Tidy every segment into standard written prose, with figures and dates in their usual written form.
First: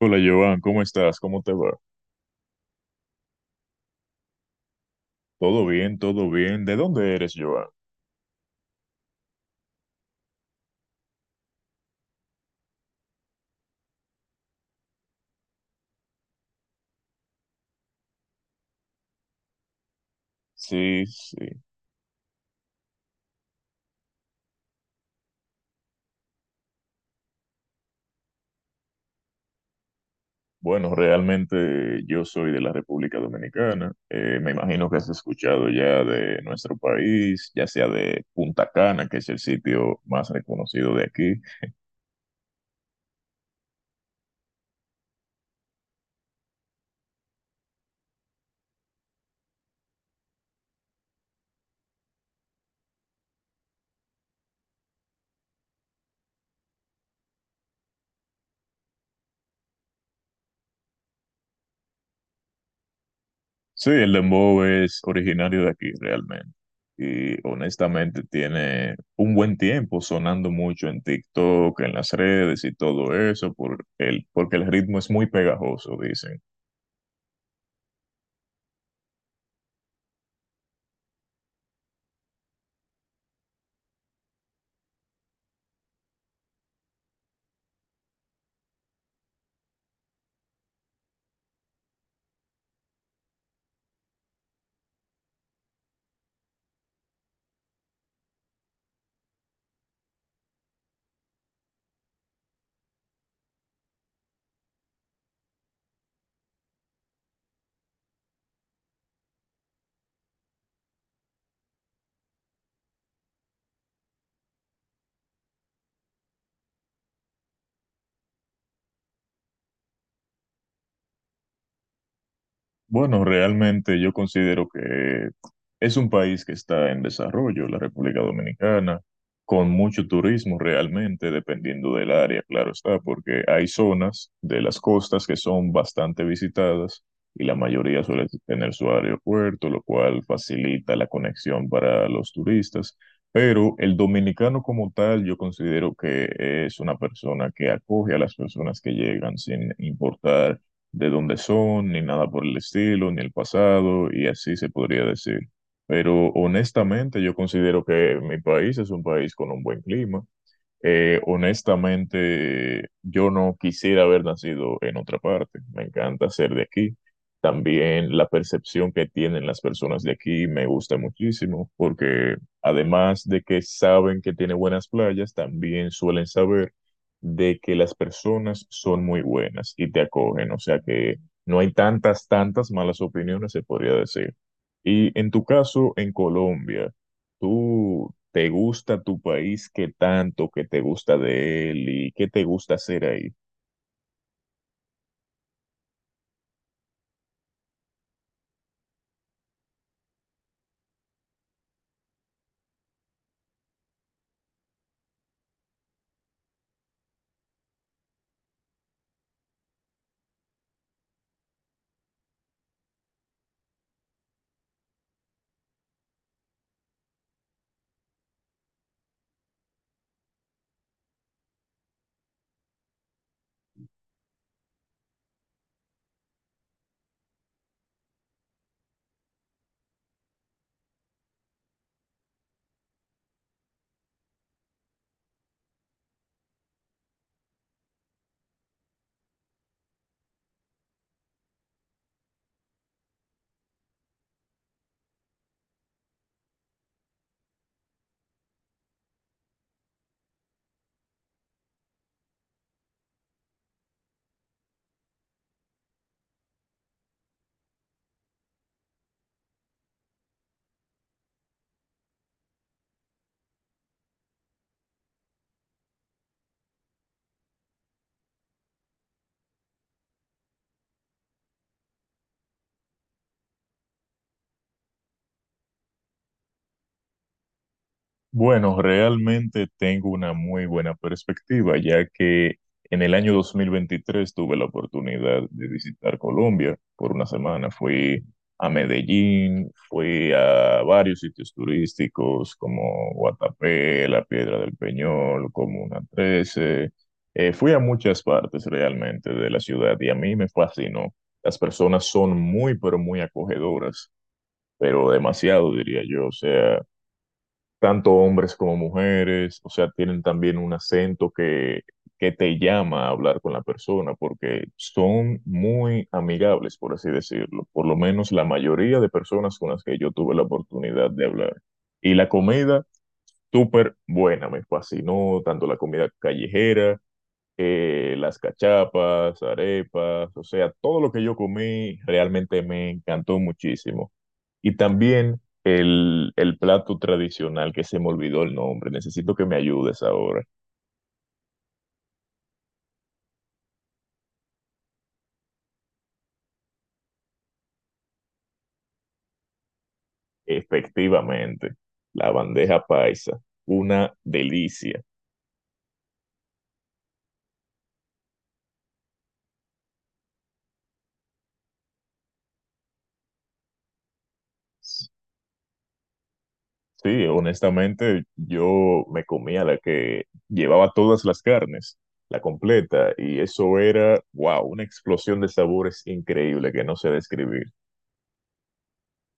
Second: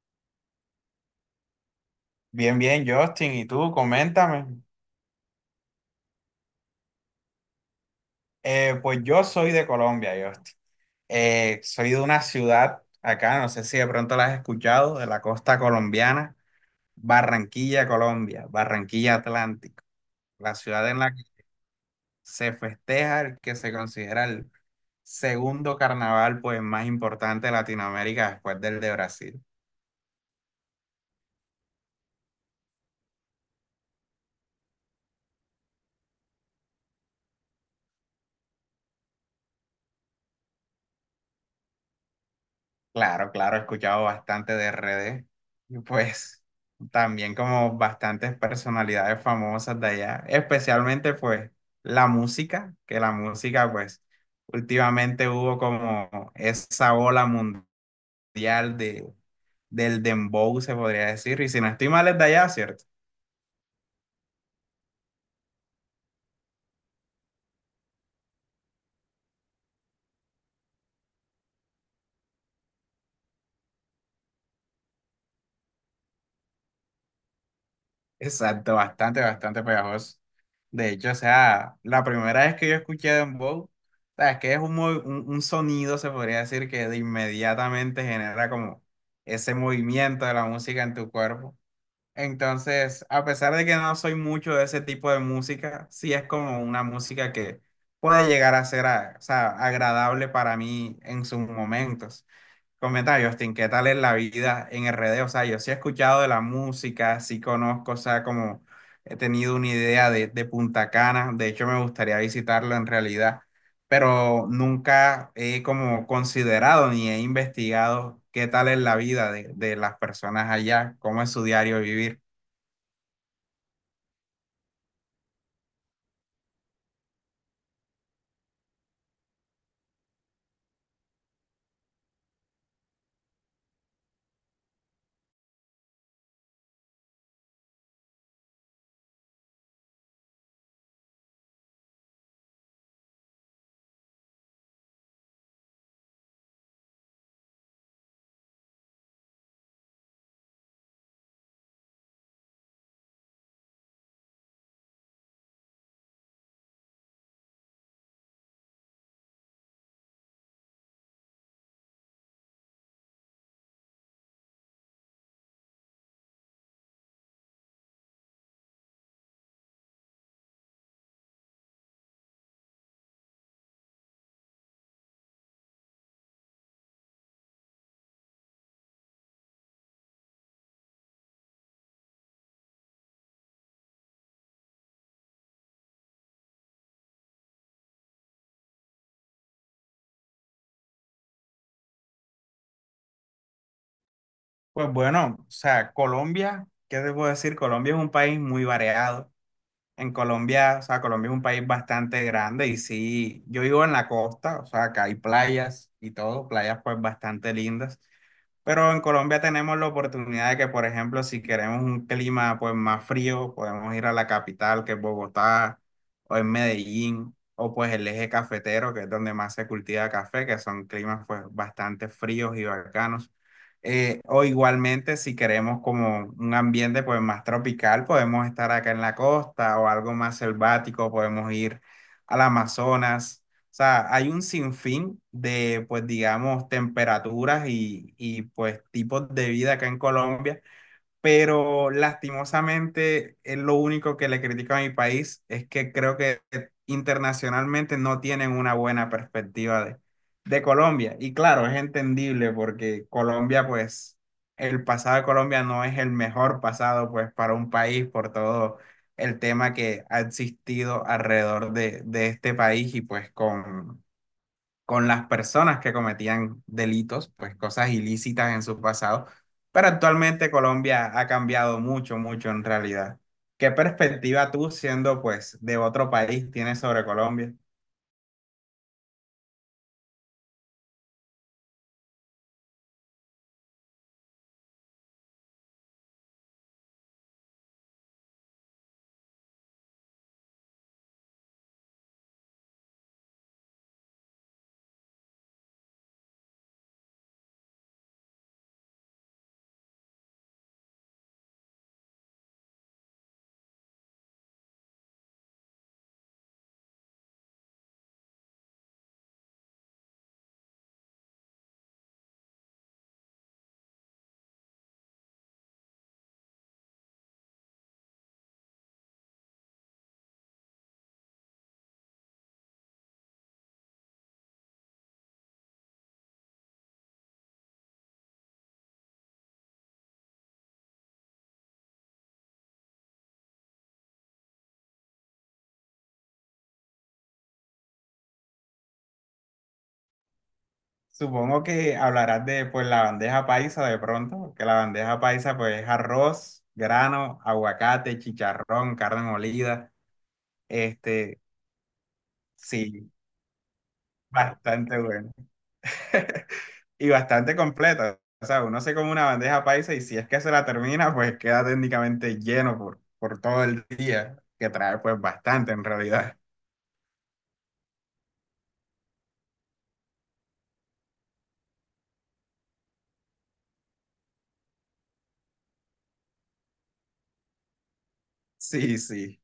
Hola Joan, ¿cómo estás? ¿Cómo te va? Bien, bien, Justin. ¿Y tú? Coméntame. Todo bien, todo bien. ¿De dónde eres, Joan? Pues yo soy de Colombia, Justin. Soy de una ciudad acá, no sé si de pronto la has escuchado, de la costa colombiana, Barranquilla, Colombia, Barranquilla Atlántico, la ciudad en Sí, la que sí. se festeja el que se considera el segundo carnaval pues, más importante de Latinoamérica después del de Brasil. Bueno, realmente yo soy de la República Dominicana. Me imagino que has escuchado ya de nuestro país, ya sea de Punta Cana, que es el sitio más reconocido de aquí. Claro, claro, he escuchado bastante de R D y pues también como bastantes personalidades famosas de allá, especialmente pues la música, que la música pues últimamente hubo como esa ola mundial del dembow, se podría decir, y si no estoy mal es de allá, ¿cierto? Sí, el dembow es originario de aquí, realmente. Y honestamente tiene un buen tiempo sonando mucho en TikTok, en las redes y todo eso, porque el ritmo es muy pegajoso, dicen. Exacto, bastante, bastante pegajoso. De hecho, o sea, la primera vez que yo escuché Dembow, o sea, es que es un sonido, se podría decir, que de inmediatamente genera como ese movimiento de la música en tu cuerpo. Entonces, a pesar de que no soy mucho de ese tipo de música, sí es como una música que puede llegar a ser, o sea, agradable para mí en sus momentos. Comenta Justin, ¿qué tal es la vida en RD? O sea, yo sí he escuchado de la música, sí conozco, o sea, como he tenido una idea de Punta Cana, de hecho me gustaría visitarlo en realidad, pero nunca he como considerado ni he investigado qué tal es la vida de las personas allá, cómo es su diario vivir. Bueno, realmente yo considero que es un país que está en desarrollo, la República Dominicana, con mucho turismo realmente, dependiendo del área, claro está, porque hay zonas de las costas que son bastante visitadas y la mayoría suele tener su aeropuerto, lo cual facilita la conexión para los turistas. Pero el dominicano como tal, yo considero que es una persona que acoge a las personas que llegan sin importar de dónde son, ni nada por el estilo, ni el pasado, y así se podría decir. Pero honestamente yo considero que mi país es un país con un buen clima, honestamente, yo no quisiera haber nacido en otra parte. Me encanta ser de aquí. También la percepción que tienen las personas de aquí me gusta muchísimo, porque además de que saben que tiene buenas playas, también suelen saber de que las personas son muy buenas y te acogen. O sea que no hay tantas malas opiniones, se podría decir. Y en tu caso, en Colombia. ¿Tú te gusta tu país? ¿Qué tanto que te gusta de él y qué te gusta hacer ahí? Pues bueno, o sea, Colombia, ¿qué te puedo decir? Colombia es un país muy variado. En Colombia, o sea, Colombia es un país bastante grande y sí, yo vivo en la costa, o sea, acá hay playas y todo, playas pues bastante lindas, pero en Colombia tenemos la oportunidad de que, por ejemplo, si queremos un clima pues más frío, podemos ir a la capital, que es Bogotá, o en Medellín, o pues el eje cafetero, que es donde más se cultiva café, que son climas pues bastante fríos y bacanos. O igualmente, si queremos como un ambiente pues más tropical, podemos estar acá en la costa o algo más selvático, podemos ir al Amazonas. O sea, hay un sinfín de, pues digamos, temperaturas y pues tipos de vida acá en Colombia, pero lastimosamente es lo único que le critico a mi país, es que creo que internacionalmente no tienen una buena perspectiva de Colombia. Y claro, es entendible porque Colombia, pues, el pasado de Colombia no es el mejor pasado, pues, para un país por todo el tema que ha existido alrededor de este país y pues con las personas que cometían delitos, pues cosas ilícitas en su pasado, pero actualmente Colombia ha cambiado mucho, mucho en realidad. ¿Qué perspectiva tú, siendo pues de otro país, tienes sobre Colombia? Bueno, realmente tengo una muy buena perspectiva, ya que en el año 2023 tuve la oportunidad de visitar Colombia por una semana. Fui a Medellín, fui a varios sitios turísticos como Guatapé, La Piedra del Peñol, Comuna Trece. Fui a muchas partes realmente de la ciudad y a mí me fascinó. Las personas son muy, pero muy acogedoras, pero demasiado, diría yo. O sea, tanto hombres como mujeres, o sea, tienen también un acento que te llama a hablar con la persona, porque son muy amigables, por así decirlo, por lo menos la mayoría de personas con las que yo tuve la oportunidad de hablar. Y la comida, súper buena, me fascinó, tanto la comida callejera, las cachapas, arepas, o sea, todo lo que yo comí realmente me encantó muchísimo. Y también el plato tradicional, que se me olvidó el nombre, necesito que me ayudes ahora. Supongo que hablarás de pues la bandeja paisa de pronto, que la bandeja paisa pues es arroz, grano, aguacate, chicharrón, carne molida, este, Efectivamente, la bandeja sí, paisa, una bastante delicia. bueno. Y bastante completa. O sea, uno se como una bandeja paisa y si es que se la termina, pues queda técnicamente lleno por todo el día, que trae pues bastante en realidad. Sí, honestamente, yo me comía la que llevaba todas las carnes, la completa, y eso era, wow, una explosión de sabores increíble que no sé describir. Sí, sí.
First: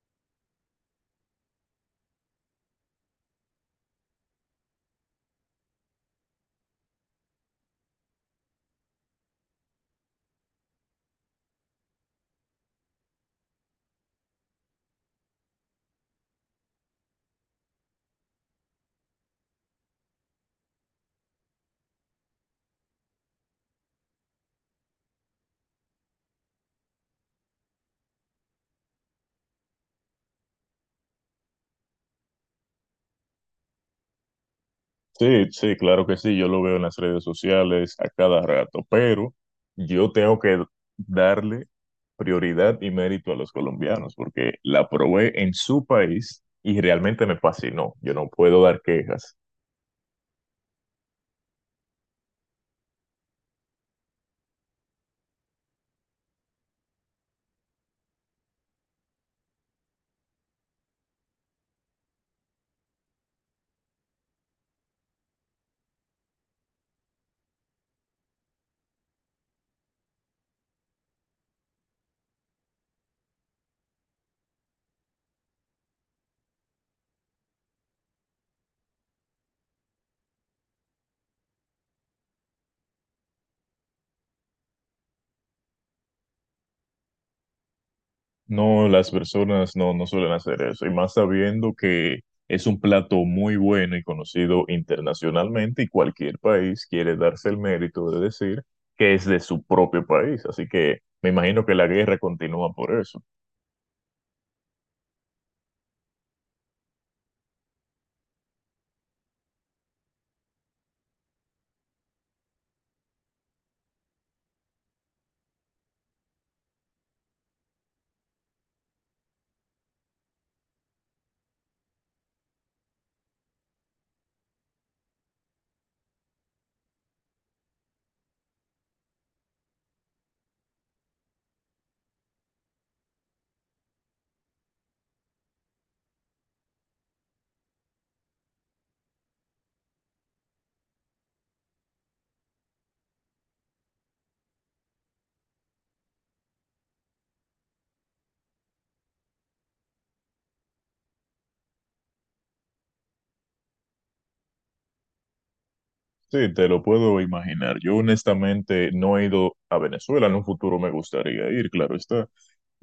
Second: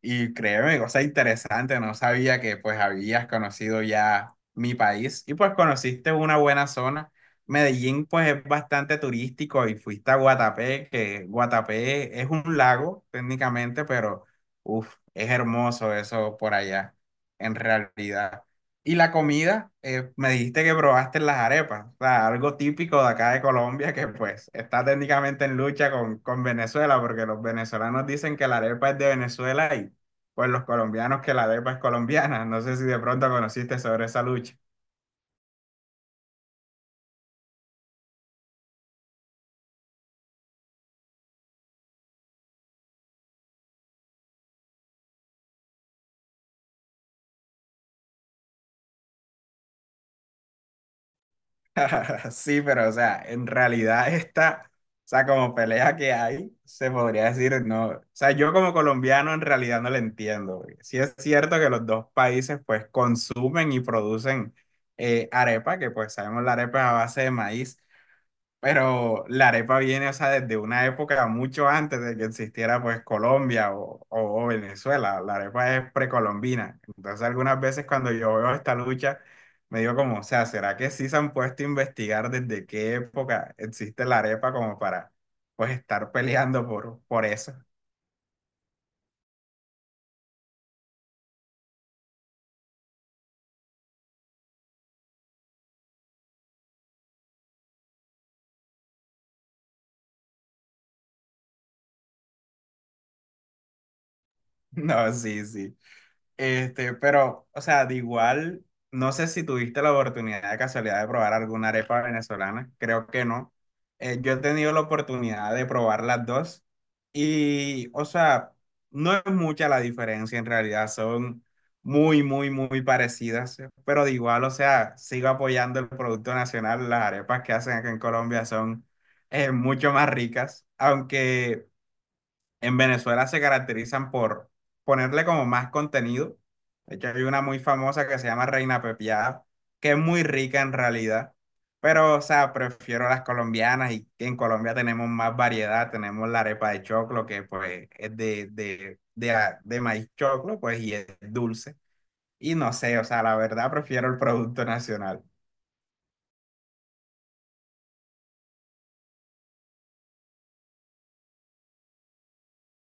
Y créeme, cosa interesante, no sabía que pues habías conocido ya mi país y pues conociste una buena zona. Medellín pues es bastante turístico y fuiste a Guatapé, que Guatapé es un lago técnicamente, pero uff, es hermoso eso por allá, en realidad. Y la comida, me dijiste que probaste las arepas, o sea, algo típico de acá de Colombia que pues está técnicamente en lucha con Venezuela, porque los venezolanos dicen que la arepa es de Venezuela y pues los colombianos que la DEPA es colombiana. No sé si de pronto conociste sobre esa lucha. Sí, sí, claro que sí, yo lo veo en las redes sociales a cada rato, pero yo tengo que darle prioridad y mérito a los colombianos porque la probé en su país y realmente me fascinó. Yo no puedo dar quejas. Sí, pero o sea, en realidad esta, o sea, como pelea que hay, se podría decir, no, o sea, yo como colombiano en realidad no la entiendo, porque sí es cierto que los dos países pues consumen y producen arepa, que pues sabemos la arepa es a base de maíz. Pero la arepa viene, o sea, desde una época mucho antes de que existiera pues Colombia o Venezuela. La arepa es precolombina. Entonces algunas veces cuando yo veo esta lucha, me digo como, o sea, ¿será que sí se han puesto a investigar desde qué época existe la arepa como para pues estar peleando por eso? No, las personas no suelen hacer eso, y más sabiendo que es un plato muy bueno y conocido internacionalmente y cualquier país quiere darse el mérito de decir que es de su propio país, así que me imagino que la guerra continúa por eso. No, sí, sí. Este, pero, o sea, de igual, no sé si tuviste la oportunidad de casualidad de probar alguna arepa venezolana, creo que no. Yo he tenido la oportunidad de probar las dos y, o sea, no es mucha la diferencia en realidad, son muy, muy, muy parecidas, pero de igual, o sea, sigo apoyando el producto nacional, las arepas que hacen acá en Colombia son mucho más ricas, aunque en Venezuela se caracterizan por ponerle como más contenido. De hecho, hay una muy famosa que se llama Reina Pepiada, que es muy rica en realidad. Pero, o sea, prefiero las colombianas y en Colombia tenemos más variedad. Tenemos la arepa de choclo, que pues es de maíz choclo, pues y es dulce. Y no sé, o sea, la verdad prefiero el producto nacional. Sí, te lo puedo imaginar. Yo honestamente no he ido a Venezuela, en un futuro me gustaría ir, claro está.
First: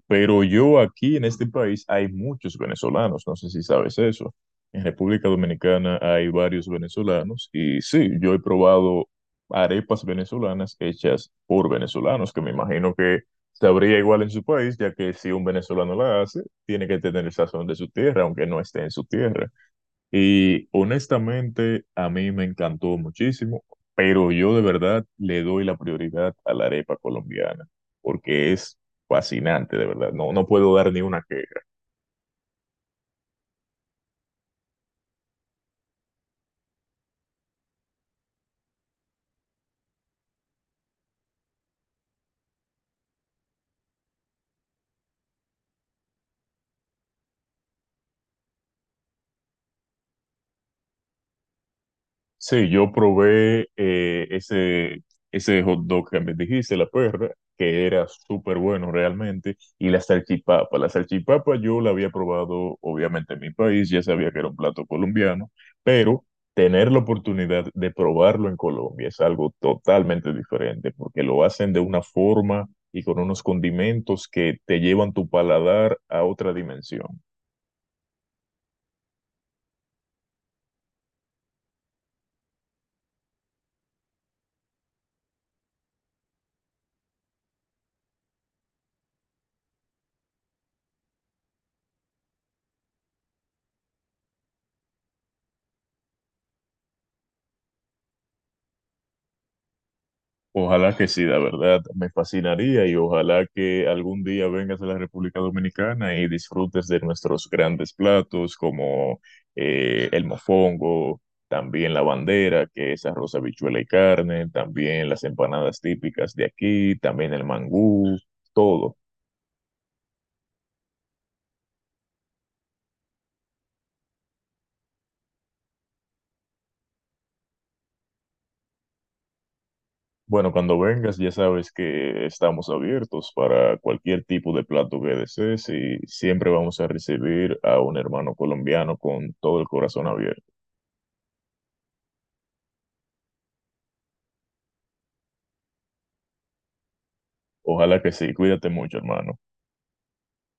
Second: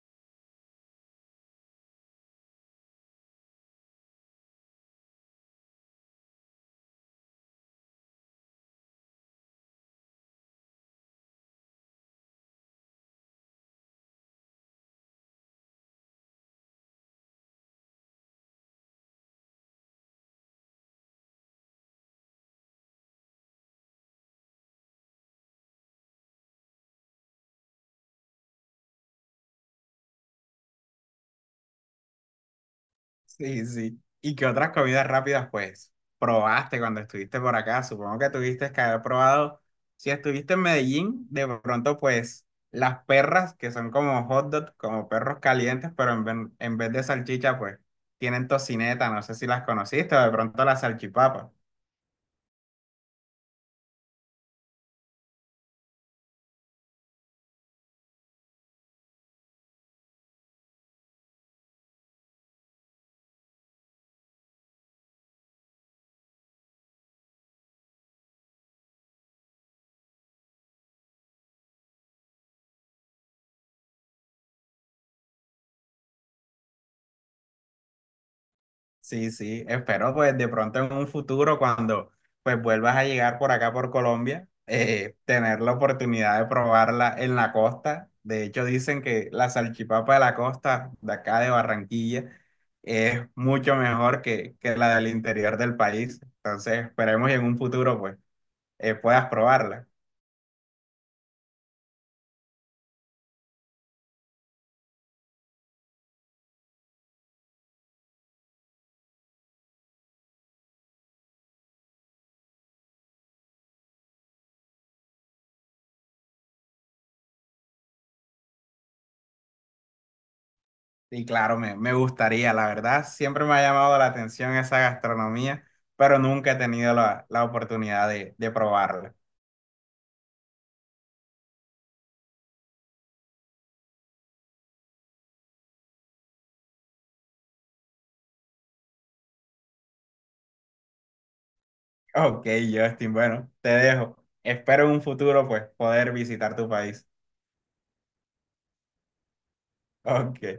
Pero yo aquí en este país hay muchos venezolanos, no sé si sabes eso. En República Dominicana hay varios venezolanos y sí, yo he probado arepas venezolanas hechas por venezolanos, que me imagino que sabría igual en su país, ya que si un venezolano la hace, tiene que tener el sazón de su tierra, aunque no esté en su tierra. Y honestamente, a mí me encantó muchísimo, pero yo de verdad le doy la prioridad a la arepa colombiana, porque es fascinante, de verdad. No, no puedo dar ni una. Sí, sí. ¿Y qué otras comidas rápidas, pues, probaste cuando estuviste por acá? Supongo que tuviste que haber probado, si estuviste en Medellín, de pronto, pues, las perras, que son como hot dogs, como perros calientes, pero en vez de salchicha, pues, tienen tocineta, no sé si las conociste, o de pronto la salchipapa. Sí, yo probé ese hot dog que me dijiste, la perra, que era súper bueno realmente, y la salchipapa. La salchipapa yo la había probado obviamente en mi país, ya sabía que era un plato colombiano, pero tener la oportunidad de probarlo en Colombia es algo totalmente diferente, porque lo hacen de una forma y con unos condimentos que te llevan tu paladar a otra dimensión. Sí, sí, espero pues de pronto en un futuro cuando pues vuelvas a llegar por acá por Colombia, tener la oportunidad de probarla en la costa. De hecho dicen que la salchipapa de la costa de acá de Barranquilla es mucho mejor que la del interior del país. Entonces esperemos y en un futuro pues puedas probarla. Ojalá que sí, la verdad, me fascinaría y ojalá que algún día vengas a la República Dominicana y disfrutes de nuestros grandes platos como el mofongo, también la bandera, que es arroz, habichuela y carne, también las empanadas típicas de aquí, también el mangú, todo. Y claro, me gustaría, la verdad, siempre me ha llamado la atención esa gastronomía, pero nunca he tenido la oportunidad de probarla. Bueno, cuando vengas ya sabes que estamos abiertos para cualquier tipo de plato que desees y siempre vamos a recibir a un hermano colombiano con todo el corazón abierto. Ok, Justin, bueno, te dejo. Espero en un futuro pues poder visitar tu país. Ojalá que sí. Cuídate mucho, hermano. Ok.